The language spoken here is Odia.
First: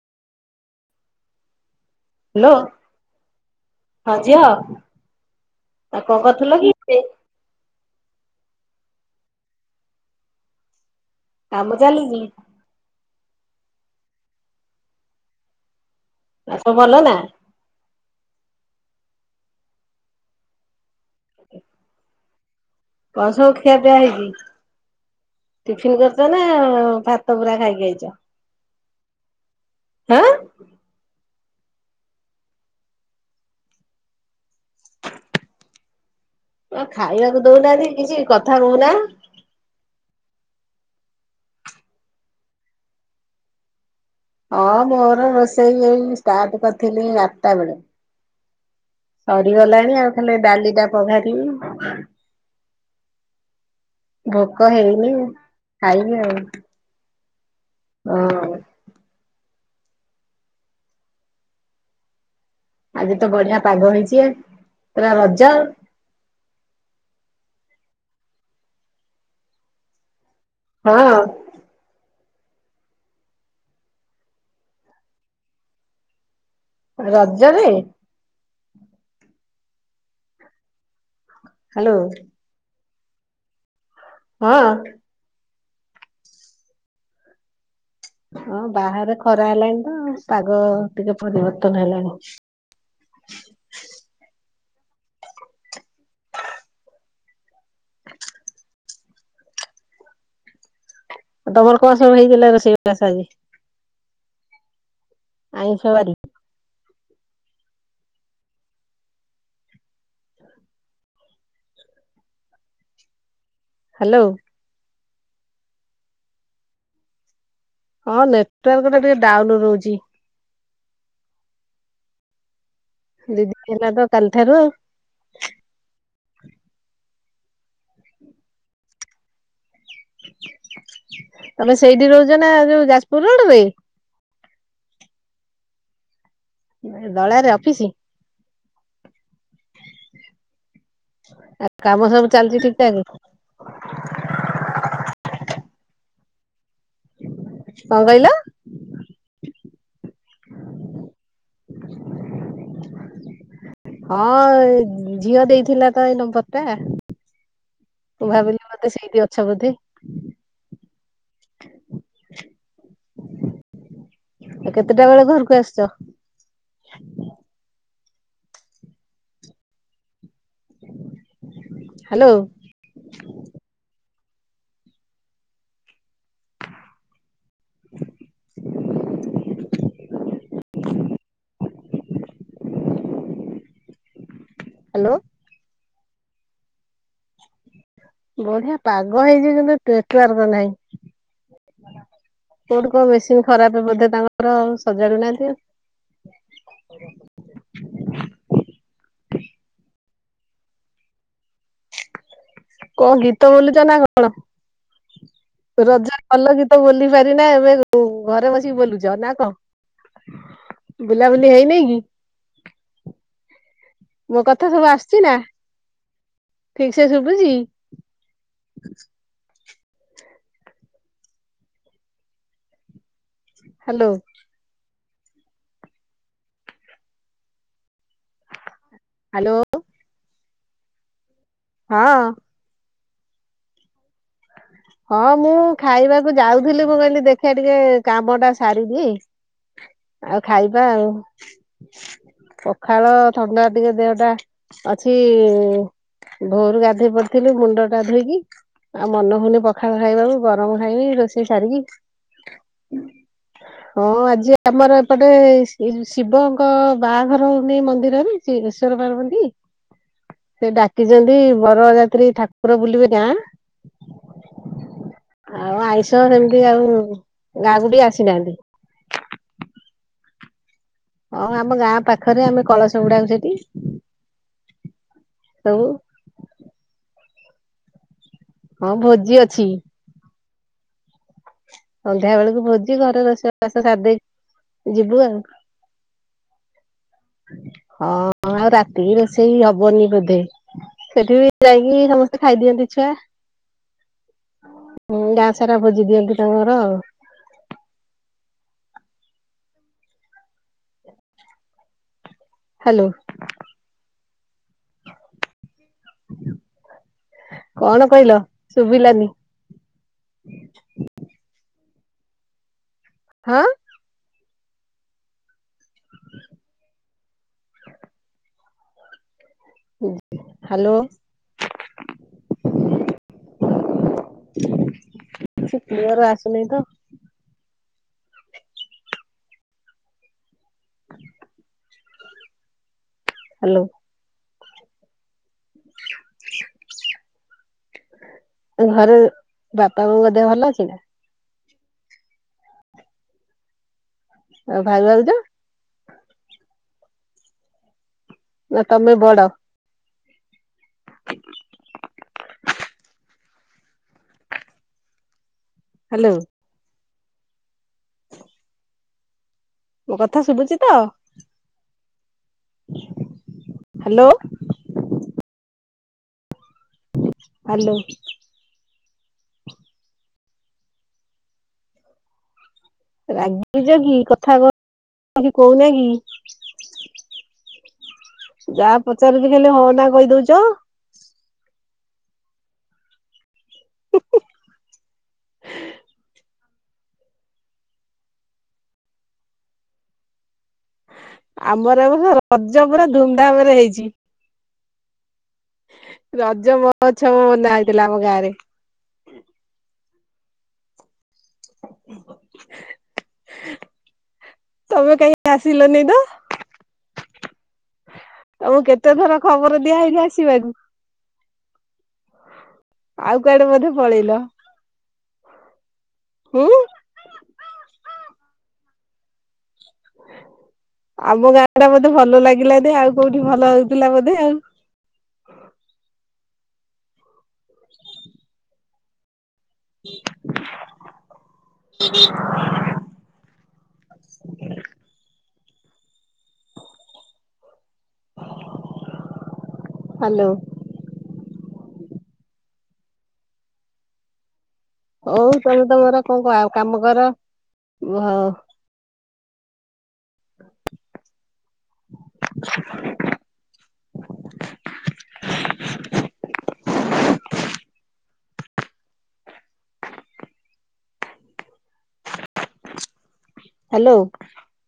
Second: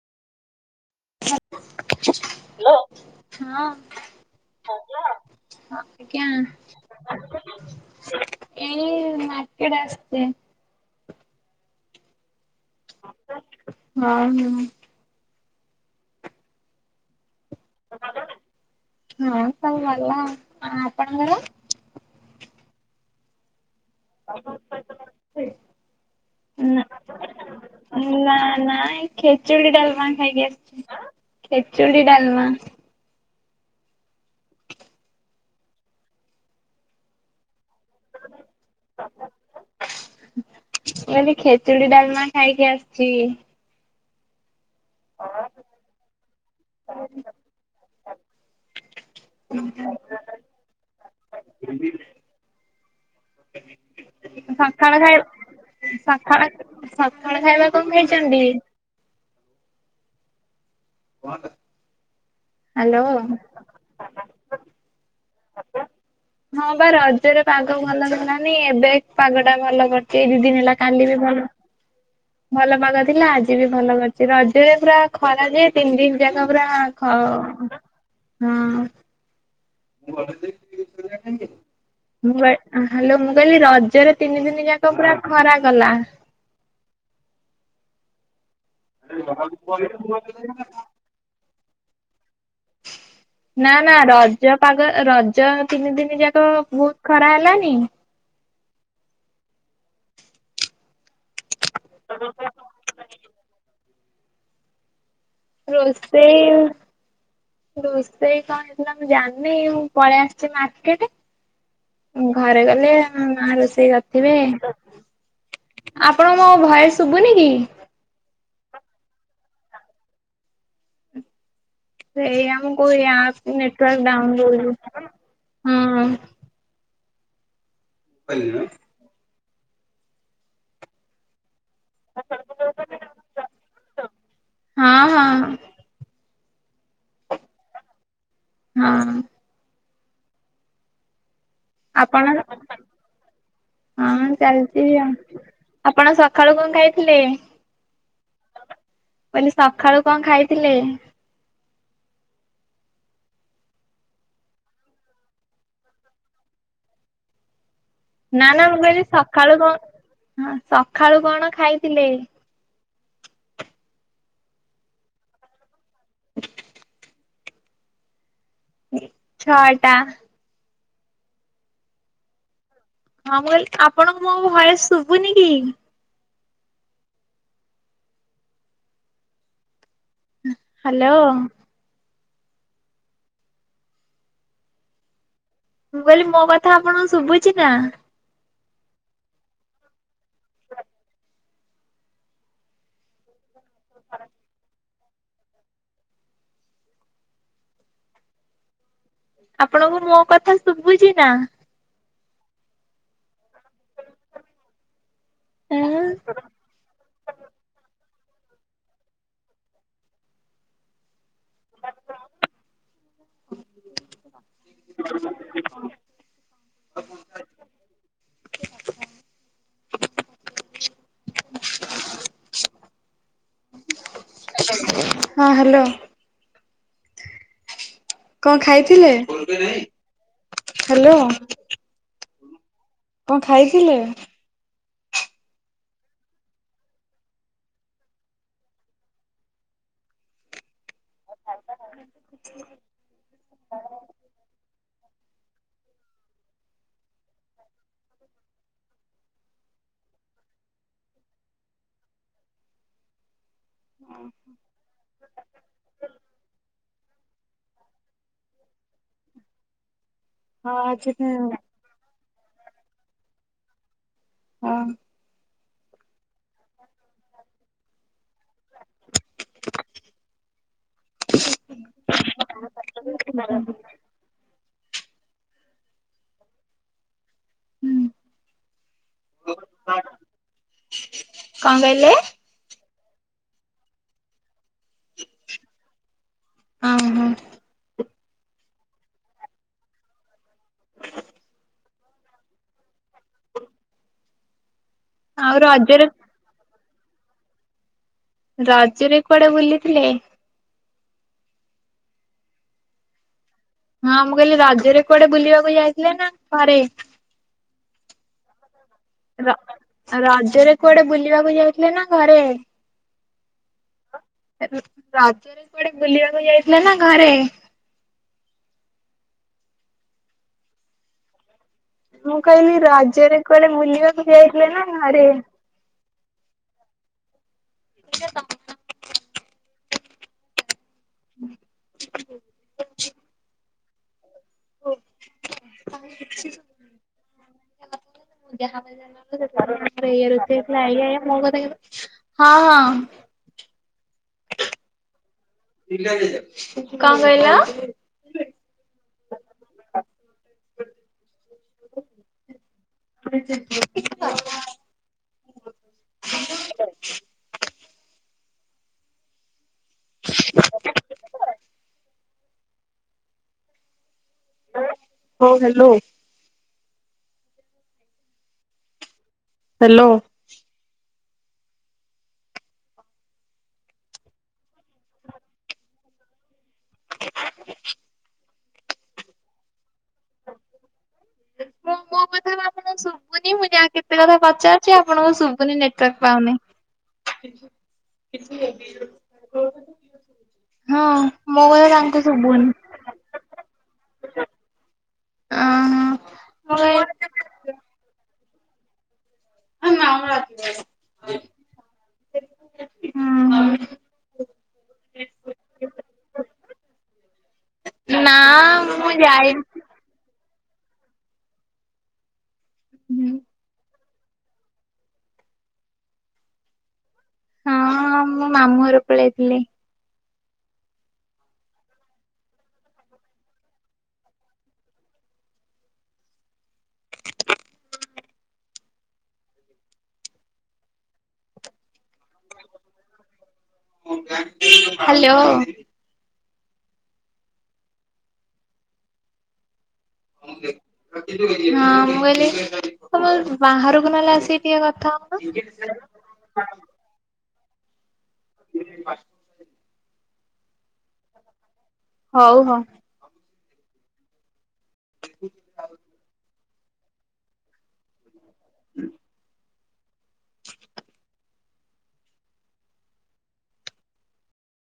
[unintelligible] [unintelligible] ହ୍ୟାଲୋ ହଁ ଝିଅ ଆଉ କଣ କରୁଥିଲ କି? ଏଇ ମାର୍କେଟ ଆସଚି। କାମ ଚାଲିଚି। [unintelligible] ଆଉ ସବୁ ଭଲ ନା? ହଁ ସବୁ ଭଲ। ଆଉ ଆପଣଙ୍କର? [unintelligible] ଖିଆ ପିଆ ହେଇଚି ଟିଫିନ କରିଛ ନା ଭାତ ପୁରା ଖାଇକି ଆଇଚ? ନା ନା ଏ ଖେଚେଡି ଡାଲମା ଖାଇକି ଆସିଚି ନା ଖେଚୁଡ଼ି ଡାଲମା। ଆ ଖାଇବାକୁ ଦଉନାହାନ୍ତି କିଛି କଥା କହୁନ। ମୁଁ କହିଲି ଖେଚୁଡି ଡାଲମା ଖାଇକି ଆସିଚି। ହଁ ମୋର ରୋଷେଇ ଏ ଷ୍ଟାର୍ଟ କରିଥିଲି ଆଟା ବେଳେ। ସରିଗଲାଣି ଆଉ ଖାଲି ଡାଲି ଟା ପଘାରିବି। ଭୋକ ସକାଳ ହେଇନି ଖାଇ ଖାଇବି ଆଉ ସକାଳ ହଁ। ସକାଳ ଖାଇବା କଣ ଖାଇଛନ୍ତି? [unintelligible] ହ୍ୟାଲୋ ଆଜି ତ ବଢିଆ ପାଗ ହେଇଛି ଆଉ ପୁରା ରଜ। ହଁ ବା ରଜରେ ପାଗ ଭଲ ହେଲାନି ଏବେ ପାଗଟା ଭଲ କରିୁଛି ଏଇ ଦି ଦିନ ହେଲା। କାଲି ବି ହଁ ଭଲ ଭଲ ପାଗ ଥିଲା ଆଜି ବି ଭଲ କରିଛି ରଜରେ ପୁରା ଖରା ଯେ ତିନି ଦିନ ଯାକ ପୁରା ଖ ରଜରେ ହଁ। ହ୍ୟାଲୋ ମୁଁ ହାଲୋ ମୁଁ କହିଲି ରଜ ରଜ ରେ ତିନି ଦିନ ହଁ ଯାକ ପୁରା ଖରା କଲା। ହଁ ବାହାରେ ଖରା ହେଲାଣି ତ ପାଗ ଟିକେ ପରିବର୍ତନ ହେଲାଣି। ନା ନା ରଜ ପାଗ ରଜ ତିନି ଦିନି ଯାକ ବହୁତ ଖରା ହେଲାନି। ତମର କଣ ସବୁ ହେଇଥିଲା ରୋଷେଇ ବାଷ ଆଜି? ଆଇଁଷ ବାରି ରୋଷେଇ ରୋଷେଇ କଣ ହେଇଥିଲା ମୁଁ ଜାଣିନି ମୁଁ ପଳେଇ ଆସିଛି ମାର୍କେଟ ଘରେ ଗଲେ ମା ରୋ ସେ ହାଲୋ କରିଥିବେ। ଆପଣଙ୍କୁ ମୋ ଭଏସ ଶୁଭୁନି କି? ହଁ ନେଟୱାର୍କ ଟା ଟିକେ ଡାଉନ ରହୁଛି। ସେ ଏଇା ମୁଁ କହୁ ଦି ଆପ ଦିନ ହେଲା ତ ନେଟୱର୍କ କାଲିଠାରୁ ଡାଉନ ଆଉ ରହୁଚି ହଁ। [unintelligible] ତମେ ସେଇଠି ରହୁଛ ନା ଯୋଉ ଯାଜପୁର ରୋଡରେ? ହଁ- ହଁ। ନାଇଁ ଦଳାରେ ଅଫିସ୍ ହଁ। ଆଉ କାମ ଆପଣ ସବୁ ଚାଲିଚି ଠିକ୍ ଠାକ୍? ହଁ ଚାଲିଛି ଆଉ, ଆପଣ ସକାଳୁ କଣ ଖାଇ ଥିଲେ, କଣ କହିଲ? ସକାଳୁ କଣ ଖାଇଥିଲେ? ହଁ ଝିଅ ଦେଇଥିଲା ତ ଏଇ ନମ୍ବରଟା। ନାଁ - ନାଁ ମୁଁ କିହିଲି ଅଛ ସକାଳୁ ବୋଧେ। କଣ ସଖାଳୁ କଣ ଖାଇଥିଲେ? ଆଉ କେତେଟା ବେଳେ ଘରକୁ ଆସୁଛ? ଛଅ ଟା। ହ୍ୟାଲୋ। ହଁ- ମୁଁ କହିଲି ଆପଣଙ୍କୁ ମୋ ଭଏସ ଶୁଭୁନି କି? ହ୍ୟାଲୋ। ହ୍ୟାଲୋ। ମୁଁ କହିଲି ମୋ କଥା ଆପଣଙ୍କୁ ଶୁଭୁଛି ନା? ବଢିଆ ପାଗ ହେଇଛି, କିନ୍ତୁ ନେଟୱାର୍କ ନାହିଁ। କୋଉଠି କଣ ମେସିନ ଖରାପ ବୋଧେ ତାଙ୍କର? ସଜାଡୁ ନାହାନ୍ତି ଆଉ। ଆପଣଙ୍କୁ ମୋ କଥା ଶୁଭୁଛି ନା? କଣ ଗୀତ ବୋଲୁଚ ନା କଣ? ହଁ ରୋଜା ଭଲ ଗୀତ ବୋଲି ପାରେନା, ଏବେ [unintelligible] ଘରେ ବସିକି ବୁଲୁଚ ନା କଣ, ବୁଲାବୁଲି ହେଇନାଇ କି? ମୋ କଥା ସବୁ ଆସଛି ନା, ଠିକ୍ ସେ ଶୁଭୁଛି? ହ୍ୟାଲୋ। ହଁ ହ୍ୟାଲୋ। କଣ ଖାଇଥିଲେ? Hello hello. ହଁ। କଣ ଖାଇଥିଲେ? ହଁ- ମୁଁ ଖାଇବାକୁ ଯାଉଥିଲି, ମୁଁ କହିଲି ଦେଖିବା ଟିକେ କାମଟା ସାରିଦିଏ। ଆଉ ଖାଇବା ଆଉ। ପଖାଳ, ଥଣ୍ଡା ଟିକେ ଦେହଟା ଅଛି ଭୋରୁ ଗାଧୋଇ ପଡିଥିଲୁ ମୁଣ୍ଡଟା ଧୋଇକି, ଆଉ ମନ ହଉନି ପ ପଖାଳ ଖାଇବାକୁ, ଗରମ ଖାଇବି ରୋଷେଇ ସାରିକି। ହଁ ଆଜି ଆମର ଏପଟେ ଶିବ ଙ୍କ ବାହାଘର ହଉନି ମନ୍ଦିରରେ ସେ ଈଶ୍ଵର ପାର୍ବତୀ ସେ ଡାକିଛନ୍ତି ବରଯାତ୍ରୀ ଠାକୁର ବୁଲିବେ ଗାଁ। ହଁ। ଆଉ ଆଇଁଷ ସେମିତି ଆଉ ଗାଁକୁ ଟିକେ ଆସିନାହାନ୍ତି। ହଁ ଆମ ଗାଁ ପାଖରେ ଆମେ କଳସ ବୁଡାଉ ସେଠି ସବୁ। ହଁ ଭୋଜି ଅଛି। ହ ସନ୍ଧ୍ୟାବେଳକୁ ଭୋଜି ଘରେ ରୋଷେଇବାସ ସାରିଦେଇ ଯିବୁ ଆଉ ଓହୋ ହଁ। ହଁ ରାତି ରୋଷେଇ ହବନି ବୋଧେ। ସେଠି ବି ଯାଇକି ସମସ୍ତେ ଖାଇଦିଅନ୍ତି ଛୁଆ। [unintelligible] ହଁ ଗାଁ ଆଉ ସାରା ରଜରେ ଭୋଜି ଦିଅନ୍ତି ତାଙ୍କ ଘର ଆଉ। ରଜରେ କୁଆଡେ ବୁଲିଥିଲେ? [inaudible] ହ୍ୟାଲୋ। ହଁ ମୁଁ କହିଲି ରଜରେ କୁଆଡେ ବୁଲିବାକୁ ଯାଇଥିଲା ନା ଘରେ ଏଇନା? କଣ କହିଲ ଶୁଭିଲାନି? ର ରଜରେ କୁଆଡେ ବୁଲିବାକୁ ଯାଇଥିଲେ ନା ଘରେ। ହଁ। ରଜରେ କୁଆଡେ ବୁଲିବାକୁ ଯାଇଥିଲା ନା ଘରେ? ହ୍ୟାଲୋ। ମୁଁ କହିଲି ରଜରେ କୁଆଡେ ବୁଲିବାକୁ ଯାଇଥିଲେ ନା ଘରେ? କିଛି କ୍ଲିୟର ଆସୁନେଇତ। [unintelligible] [unintelligible] ହ୍ୟାଲୋ। [unintelligible] ଏଇଆ ରୋଷେଇ ହେଇଥିଲା। ଏଇଆ, ଏଇଆ ଘରେ ମୋ ବାପା ମାଙ୍କ ଦେହ କଥା ଭଲ ଅଛି ନା କିଛି ବୁଛୁ ହଁ ହଁ। ଆଉ ଭାଗଲ ତୁ। କ କହିଲ? ନା ତମେ ବଡ? [unintelligible] ହ୍ୟାଲୋ। ମୋ କଥା ଶୁଭୁଛି ତ? ହ୍ୟାଲୋ? ହଉ ହ୍ୟାଲୋ। ହ୍ୟାଲୋ? ହ୍ୟାଲୋ? ରାଗିଚ କି କଥା କହୁନା କି? [unintelligible] ଯାହା ପଚାରୁଚି ଖାଲି ହଁ ନା କହିଦଉଛ! [inaudible] କୋଉ କଥା ଭାବୁଚନ୍ତି ଶୁଭୁନି ମୁଁ ଯାଇ କେତେକଥା ପଚାରୁଚି ଆପଣଙ୍କୁ ଶୁଭୁନି ନେଟୱାର୍କ ପାଉନି। [inaudible] ହଁ। ମୁଁ କୟା ଆମର ତାଙ୍କୁ ଏ ଶୁବୁନି। ରଜ ପୁରା ଧୁମୁଧାମ୍ ରେ ହେଇଚି। ଅଁ ରଜ ମୁଁ ମହୋତ୍ସବ କହିଲି ବନ୍ଧାହେଇଥିଲା ଆମ ଗାଁରେ। [inaudible] [inaudible] ହୁଁ ତମେ କାହିଁ ଆସିଲନିତ? ନା ତମକୁ ମୁଁ କେତେଥର ଯାଇନି ଖବରଦିଆ ହେଇଚି ଆସିବାକୁ। ଆଉ କୁଆଡେବୋଧେ ପଳେଇଲ। ହୁଁ। ହଁ ମୁଁ ମାମୁଁଘରକୁ ପଳେଇଥିଲି। ଆମ ଗାଁଆଟା ବୋଧେ ଭଲ ଲାଗିଲାନି ଆଉକୋଉଠି ଭଲ ହଉଥିଲା ବୋଧେ ଆଉ। [inaudible] ହ୍ୟାଲୋ। ହାଲୋ। ହଁ ମୁଁ କହିଲି ତମ ବାହାରକୁ ନହେଲେ ଆସିି ଇଏ କଥା। ହଉ ହଉନ। ତମେତମର କ କାମକର ଭ। [unintelligible] [unintelligible] ହଉ ହ। [inaudible] ହୁଁ। ହାଲୋ।